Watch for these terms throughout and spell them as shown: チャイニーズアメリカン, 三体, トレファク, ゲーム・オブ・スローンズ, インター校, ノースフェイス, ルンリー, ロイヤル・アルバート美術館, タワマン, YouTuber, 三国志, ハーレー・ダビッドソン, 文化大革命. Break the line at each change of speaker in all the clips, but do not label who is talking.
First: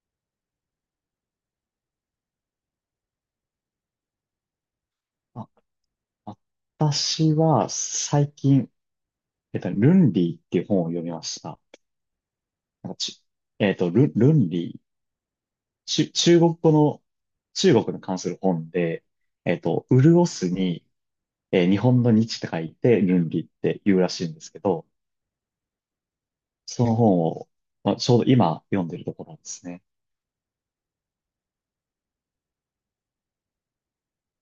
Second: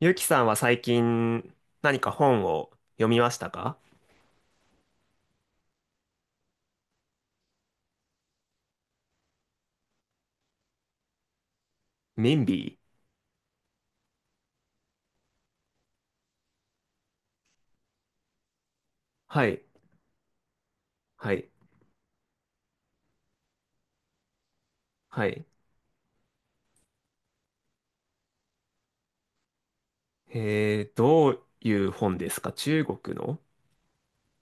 ゆきさんは最近何か本を読みましたか？
あ、私は最近、ルンリーっていう本を読みました。
ミンビ
な
ー。
んかち、えっと、ル、ルンリー、中国語の、中国に関する本で、
はい、
潤すに、
はい、
日本の日って書いて、ルンリーって言うらしいんですけど、
はい。
その本を、まあ、ちょうど今読んでるところですね。
どういう本ですか、中国の？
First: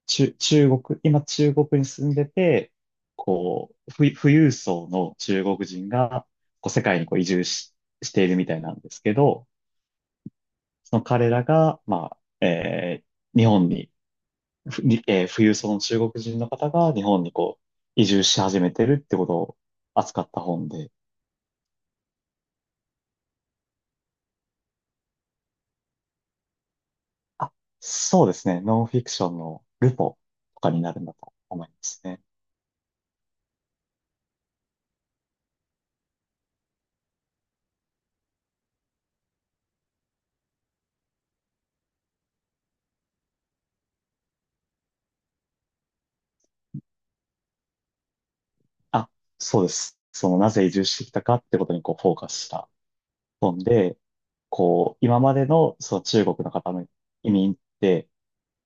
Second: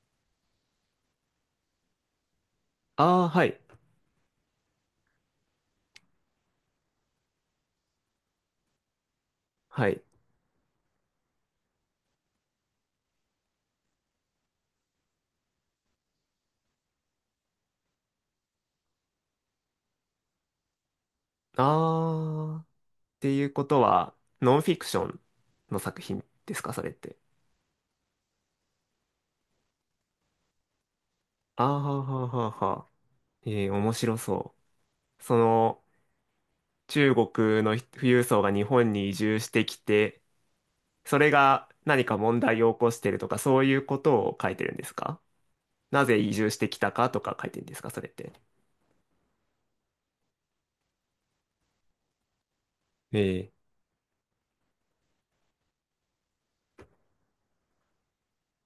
中国、今中国に住んでて、
ああー、はい、
こう、富裕層の中国人が、こう、世界にこう移住しているみたいなんですけど、
はい。
その彼らが、まあ、日本に、ふにえー富裕層の中国人の方が日本にこう、移住し始めてるってことを扱った本で、
ああ、っていうことは、ノンフィクションの作品ですか、それって？
あ、そうですね。ノンフィクションのルポとかになるんだと
あ
思いま
あ、は
す
あは
ね。
あはあはあ。面白そう。その、中国の富裕層が日本に移住してきて、それが何か問題を起こしてるとか、そういうことを書いてるんですか？なぜ移住してきたかとか書いてるんですか、それって？
あ、そうです。その、なぜ移住してきたかってことにこう、フォーカスした
ええ。
本で、こう、今までの、その中国の方の移民って、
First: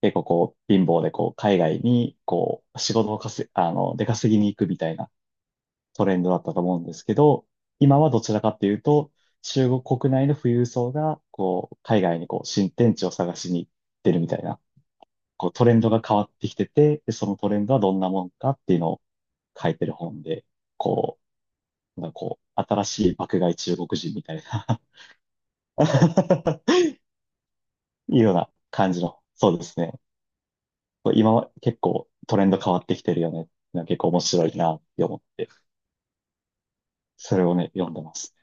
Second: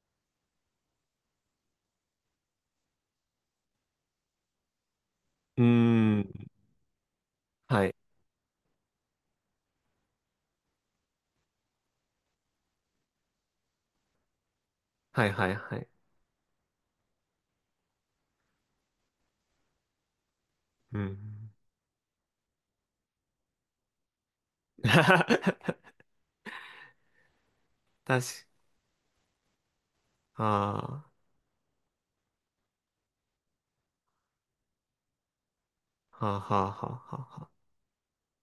結構こう、貧乏でこう、海外にこう、仕事を稼い、出稼ぎに行くみたいな、
う
トレ
ー
ンドだっ
ん。
たと思うんですけど、
はい。
今はどちらかっていうと、中国国内の富裕層が、こう、海外にこう、新天地を探しに行ってるみたいな、
はい
こ
は
う、
い
トレ
は
ン
い。
ドが変わってきてて、でそのトレンドはどんなもんかっていうのを書いてる本で、
う
こ
ん。
う、なんかこう、新しい爆買い中国人みたいな い
確
うよう
か、
な感じの、そうですね。
あ
こう今は結構トレンド変わってきてるよね。なんか結構面白いなって思って、
あ、はあはあはあは
そ
あ
れ
は
をね、読んでます。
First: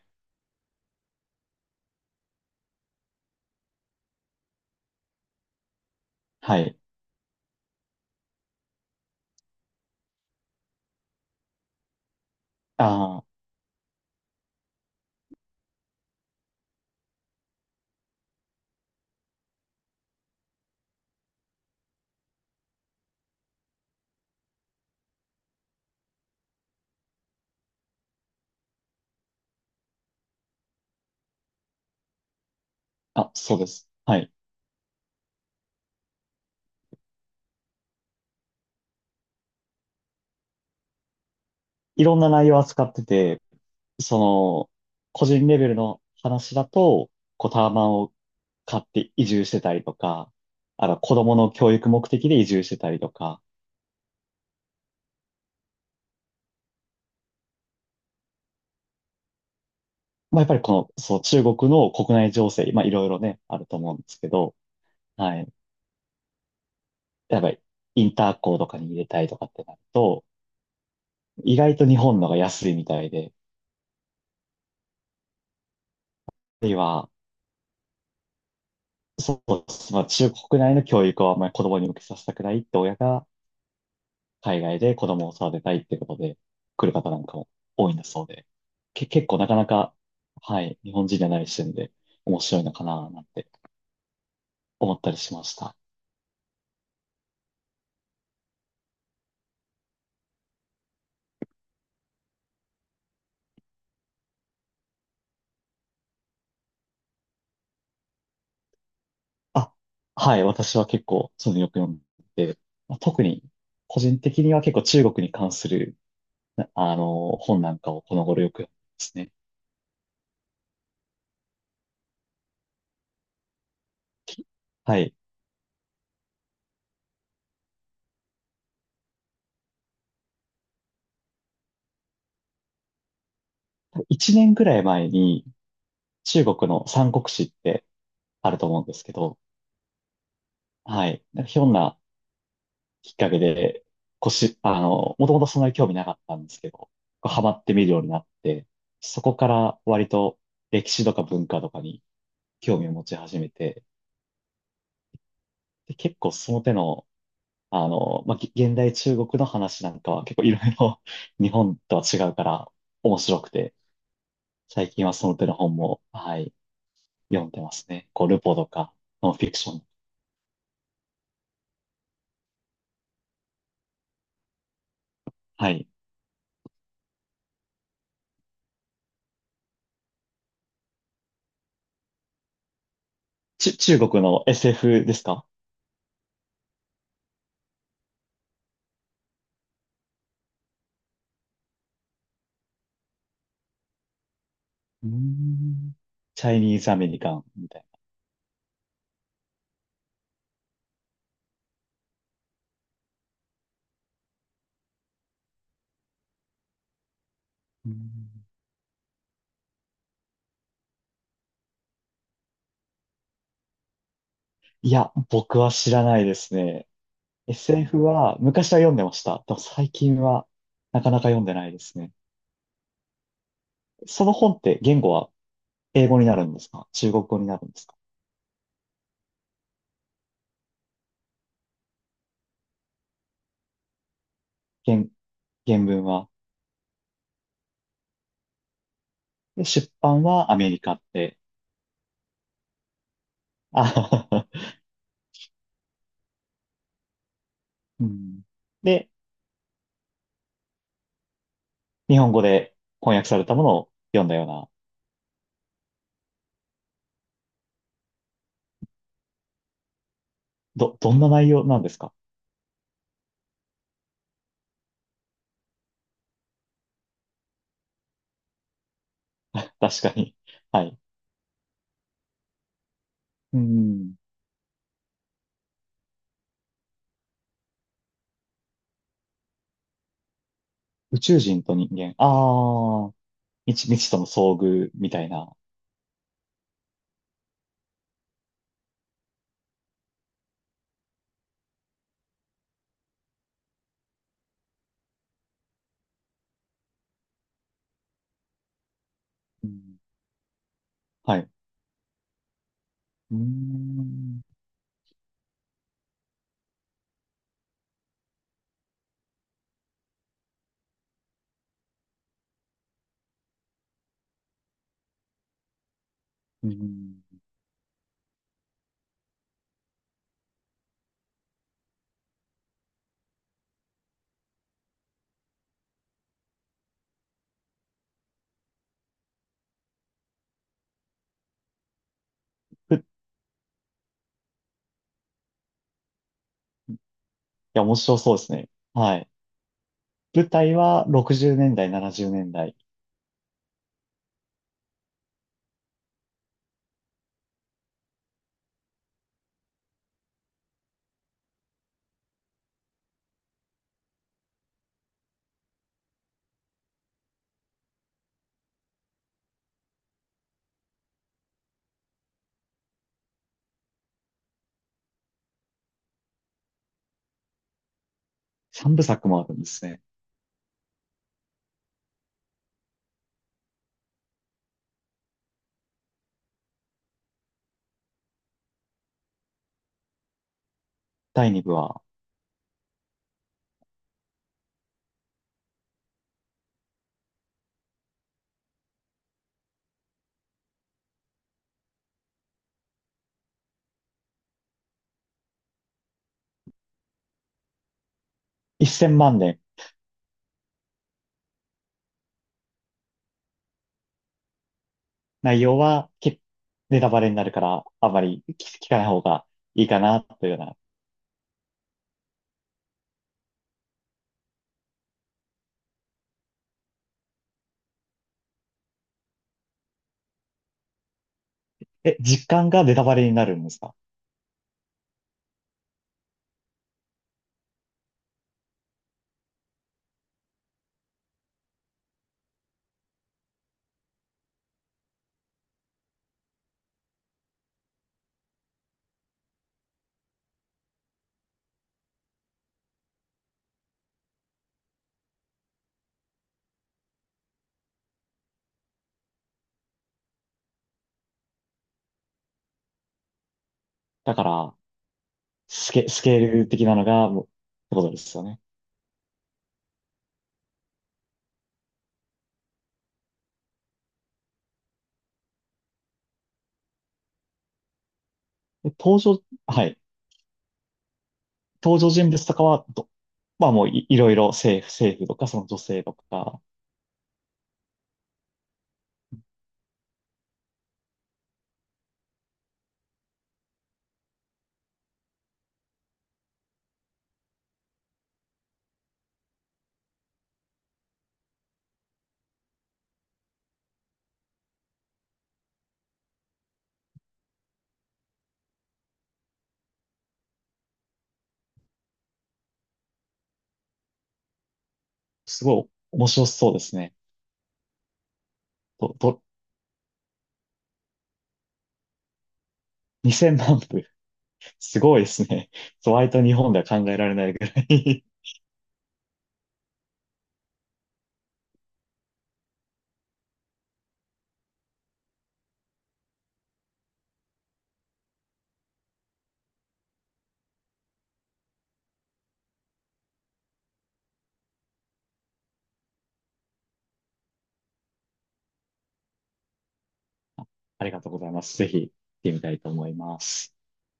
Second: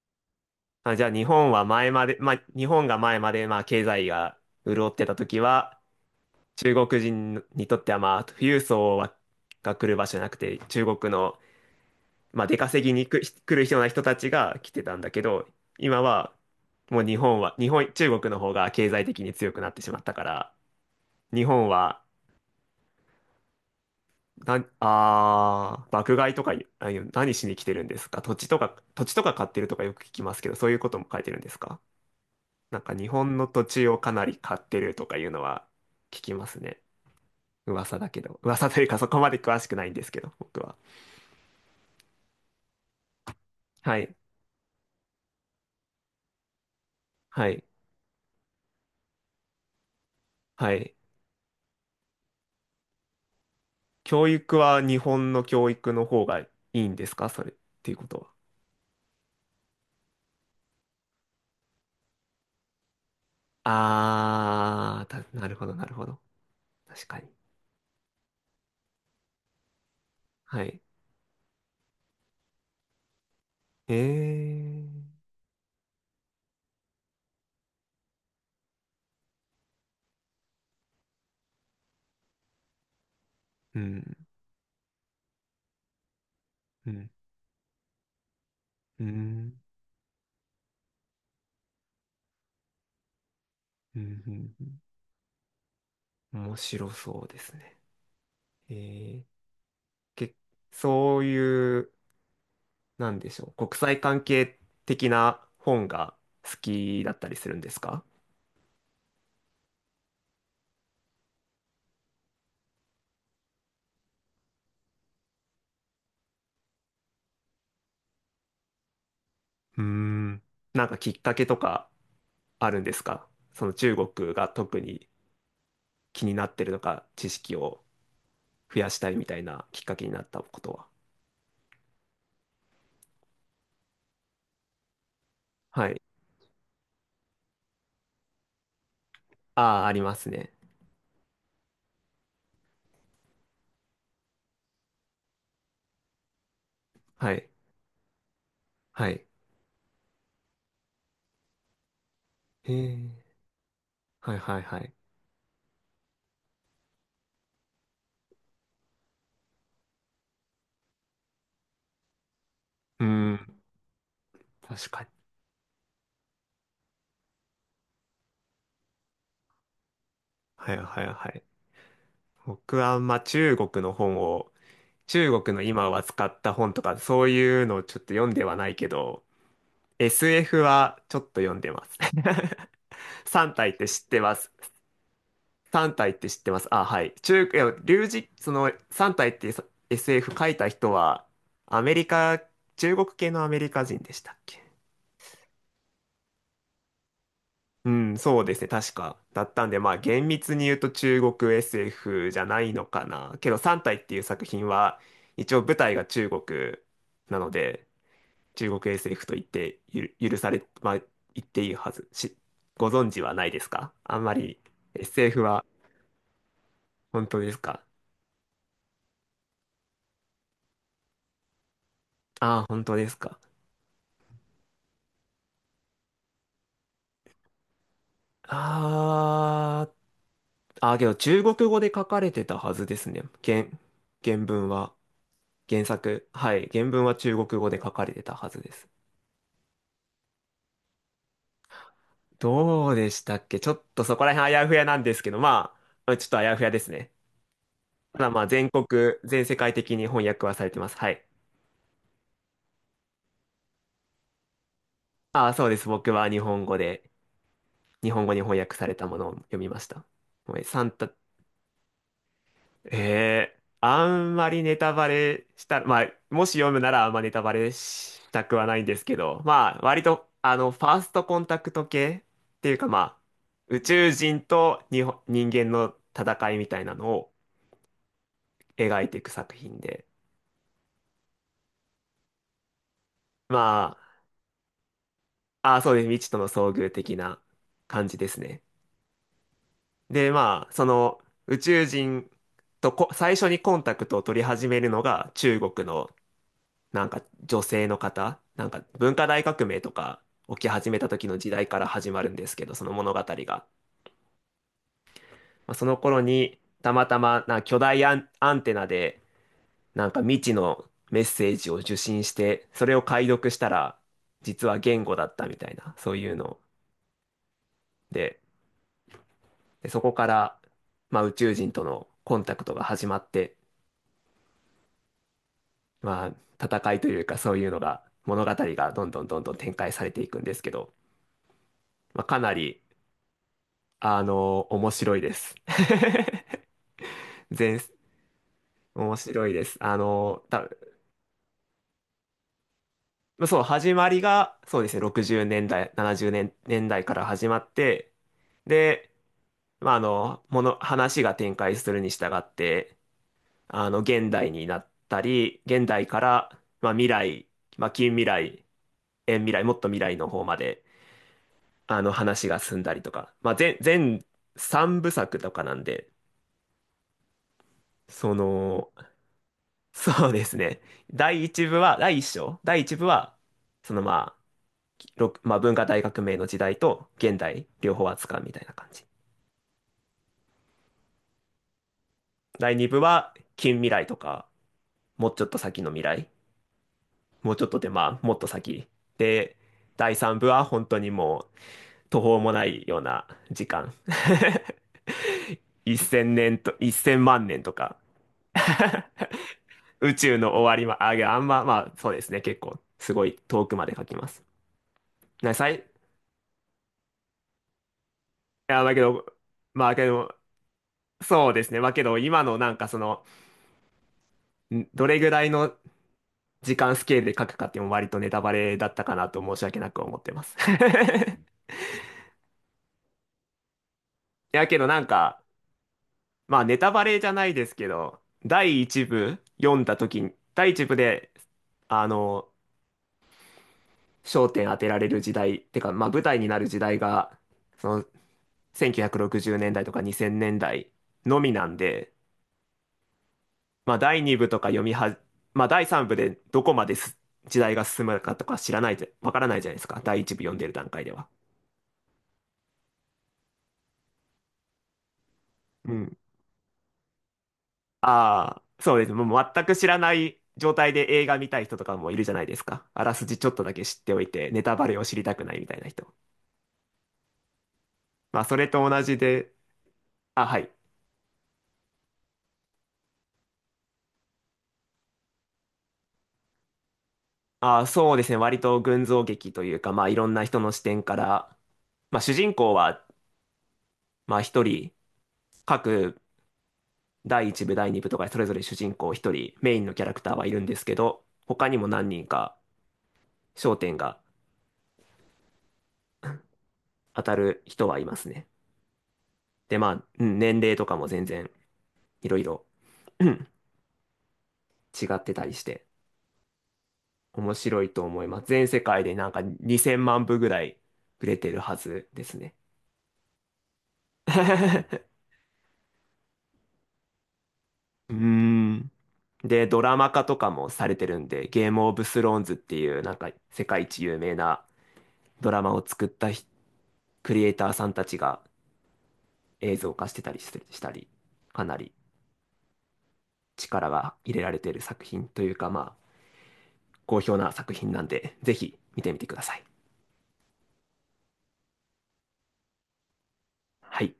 あ。あ、じゃあ日本は前まで、まあ日本が前までまあ経済が潤ってた時は、
はい。
中国人にとってはまあ富裕層はが来る場所じゃなくて、中国のまあ出
あ
稼ぎに来
ー
来る人たちが来てたんだけど、今はもう日本は、日本、中国の方が経済的に強くなってしまったから、日本は、な、あー、爆買いとか、あ、いう何しに来てるんですか、土地とか買ってるとかよく聞きますけど、そういうことも書いてるんですか？なんか日
あ、
本の
そう
土
で
地
す。
をか
は
な
い。
り買ってるとかいうのは聞きますね。噂だけど。噂というかそこまで詳しくないんですけど、僕は。
いろんな内容を扱ってて、
はい。
その、個人レベルの話だと、こ
は
うタ
い。
ワマンを買って移住してたりとか、
は
あ
い。
の、子供の教育目的で移住してたりとか、
教育は日本の教育の方がいいんですか、それっていうことは？
まあ、やっぱりこの、そう、中国の国内情勢、まあ、いろいろね、あると思うんですけど、
あー、
は
な
い。
るほど、なるほど。確かに。
やっぱり、インター校とかに入れたいとかってなると、
はい。
意外と日本のが安いみたいで、
えー。
あるいは、そう、まあ、中国内の教育をあんまり子供に向けさせたくないって親が、
うん。
海外で子供を育てたいってことで来
う
る方
ん
なんかも多いんだそうで、
う
結構なか
ん、
なか、はい、日本人じゃない視点で面白いのかななんて
うん、うん、
思ったりしました。
うん。面白そうですね。えー、け、そういう、なんでしょう、国際関係的な本が好きだったりするんですか？
あ、はい、私は結構そういうのよく読んでて、まあ、特に個人的には結構中国に関する、なあの、本なんかをこの頃よく読んでますね。
うーん。なんかきっかけとかあるんですか、その中国
き
が特
は
に
い。
気になってるとか、知識を増やしたいみたいなきっかけになったことは？
1年ぐらい前に
はい。
中国の三国志ってあると思うんですけど、
ああ、ありますね。
はい。なんかひょんなきっかけで、腰、あの、もともとそんなに興味なかったんですけど、こう
は
ハ
い。
マってみるようになって、
は
そ
い。
こから割と歴史とか文化とかに
へ
興味を
え、
持ち始めて、
はいはいはい。
で、結構その手の、あの、まあ、現代中国の話なんかは結構いろいろ 日本とは違うから
うー
面白く
ん、
て、
確
最
か
近は
に。
その手の本も、はい、読んでますね。こう、ルポとか、ノンフィクション。
はいはいはい。僕はあんま中国の本を、中国の
はい。
今は使った本とか、そういうのをちょっと読んではないけど、SF はちょっと読んでます。3体って
中
知って
国
ま
の
す？
SF ですか？
3体って知ってます？あ、はい。いや、龍神、その3体ってさ、 SF 書いた人は、アメリカ、中国系のアメリカ人でしたっけ？
うーん、チャイニーズアメリカンみたい
うん、そうですね。確か。だったんで、まあ、厳密に言うと中国 SF じゃないのかな。けど、三体っていう作品は、一応舞台が中国なので、
な。うーん、
中国 SF と言って許され、まあ、言っていいはず。ご存知はないですか、あんまり？
いや、
SF
僕
は。
は知らないですね。
本当ですか？
SF は昔は読んでました。でも最近はなかなか読んでないですね。
ああー、本当ですか。
その本って言語は英語になるんですか？中国語になるんですか？
あー、あー、けど中国語で書かれてたはずですね。原文は、
原、原
原
文
作。
は。
はい、原文は中国語で書かれてたはずです。
で、出版はアメリカって。
どうでしたっけ、ちょっとそこら
あ、
辺あやふやなんですけど、まあ、ちょっとあやふやですね。
う
ただま
ん、
あ、
で、
全世界的に翻訳はされてます。はい。
日本語で翻訳されたものを読んだような、
ああ、そうです。僕は日本語に翻訳されたものを読みました。もうサンタ、
どんな内容なんですか？
えーあんまりネタバレした、まあ、もし読むならあんまネタバレしたくはないんですけど、ま あ、
確
割
か
と、
に。
あの、フ
は
ァ
い。
ーストコンタクト系っていうか、まあ、
う
宇宙
ん。
人と人間の戦いみたいなのを描いていく作品で、
宇宙人と人間。ああ、未知、
ま
未知との遭遇みたいな。
あ、あ、そうです。未知との遭遇的な感じですね。で、まあ、その宇宙人とこ最初にコンタクトを取り始めるのが中国のなんか女性の方、なんか文化大革
う
命と
ん、
か起き始めた時の
はい。う
時代から始まるんですけど、その物語
ー
が。
ん。
まあ、その頃にたまたまなんか巨大アンテナでなんか未知のメッセージを受信して、それを解読したら実は言語だったみたいな、そういうの
うん。
で。で、そこから、まあ、宇宙人とのコンタクトが始まって、まあ、戦いというかそういうのが、物語がどんどんどんどん展開されていくんですけど、まあ、かなり、
い
あの、面白いです。全、
や、面白そうですね。
面
はい。
白いです。あの、
舞台は60年代、70年代。
まあそう、始まりが、そうですね、60年代、70年、年代から始まって、で、まあ、あの、話が展開するに従って、あの、現代になったり、現代から、まあ、未来、まあ、近未来、遠未来、もっと未来の方まで、あの、話が進んだりとか、まあ、全3部作とかなんで、その、
3部作もあるんです ね。
そうですね。第1部は、第1章、第1部は、そのまあ、まあ、文化大革命の時代と現代、両方扱うみたいな感じ。
第2部は
第2部は、近未来とか、もうちょっと先の未来、もうちょっとで、まあ、もっと先。で、第3部は本当にもう、途方もないような時間。1000年と、1000万年とか。
1000万年。
宇宙の終わりま、あ、いや、あんま、まあ、そうですね。結構、すごい遠くまで書きます。な、
内
さい、
容
い
はネタバレになるから、あまり
や、
聞
だ
か
け
ない方
ど、
がいい
まあ、
か
け
な、
ど、
というような。
そうですね。まあ、けど、今のなんかその、どれぐらいの時間スケールで書くかっていうのも割とネタバレだったかなと申し訳なく思ってます。い
え、実感がネタバレになるんですか？
や、けどなんか、まあ、ネタバレじゃないですけど、第一部読んだ時に、第一部で、あの、焦点当てられる時代、てか、まあ舞台になる時代が、その1960年代とか2000年代のみなんで、まあ第2部とか読みは、まあ第3部でどこまです時代が進むかとか知らないじゃ、わからないじゃないですか。第1部読んでる段階では。
だから、
うん。
スケール的なのが、もうってことですよね。
ああ、そうです。もう全く知らない状態で映画見たい人とかもいるじゃないですか。あらすじちょっとだけ知っておいて、ネタバレを知りたくないみたいな人。まあそれと
え
同じ
登場、
で、
はい。
あ、はい。
登場人物とかはまあもういろいろ政府とかその女性とか、
あ、そうですね。割と群像劇というか、まあいろんな人の視点から、まあ主人公は、まあ一人、各第一部、第二部とかそれぞれ主人公一人、メインのキャラクターはいるんですけど、他にも何人か焦点が当たる人はいますね。で、まあ、うん、年齢とかも全然いろいろ、うん、違ってたりし
すご
て、
い面白そうですね。
面白いと思います。全世界
と、
でなんか
と、
2000万部ぐらい売れてるはずですね。
2000万部、す ごいですね。そう割と日本では考えられないぐら
うー
い
ん。で、ドラマ化とかもされてるんで、ゲームオブスローンズっていう、なんか世界一有名なドラマを作ったクリエイターさんたちが映像化してたりしてしたり、かなり力が入れられてる作品というか、まあ、好評な作品なんで、ぜひ見てみてください。
ありがとうございます。ぜひ、見てみたいと思います。
はい。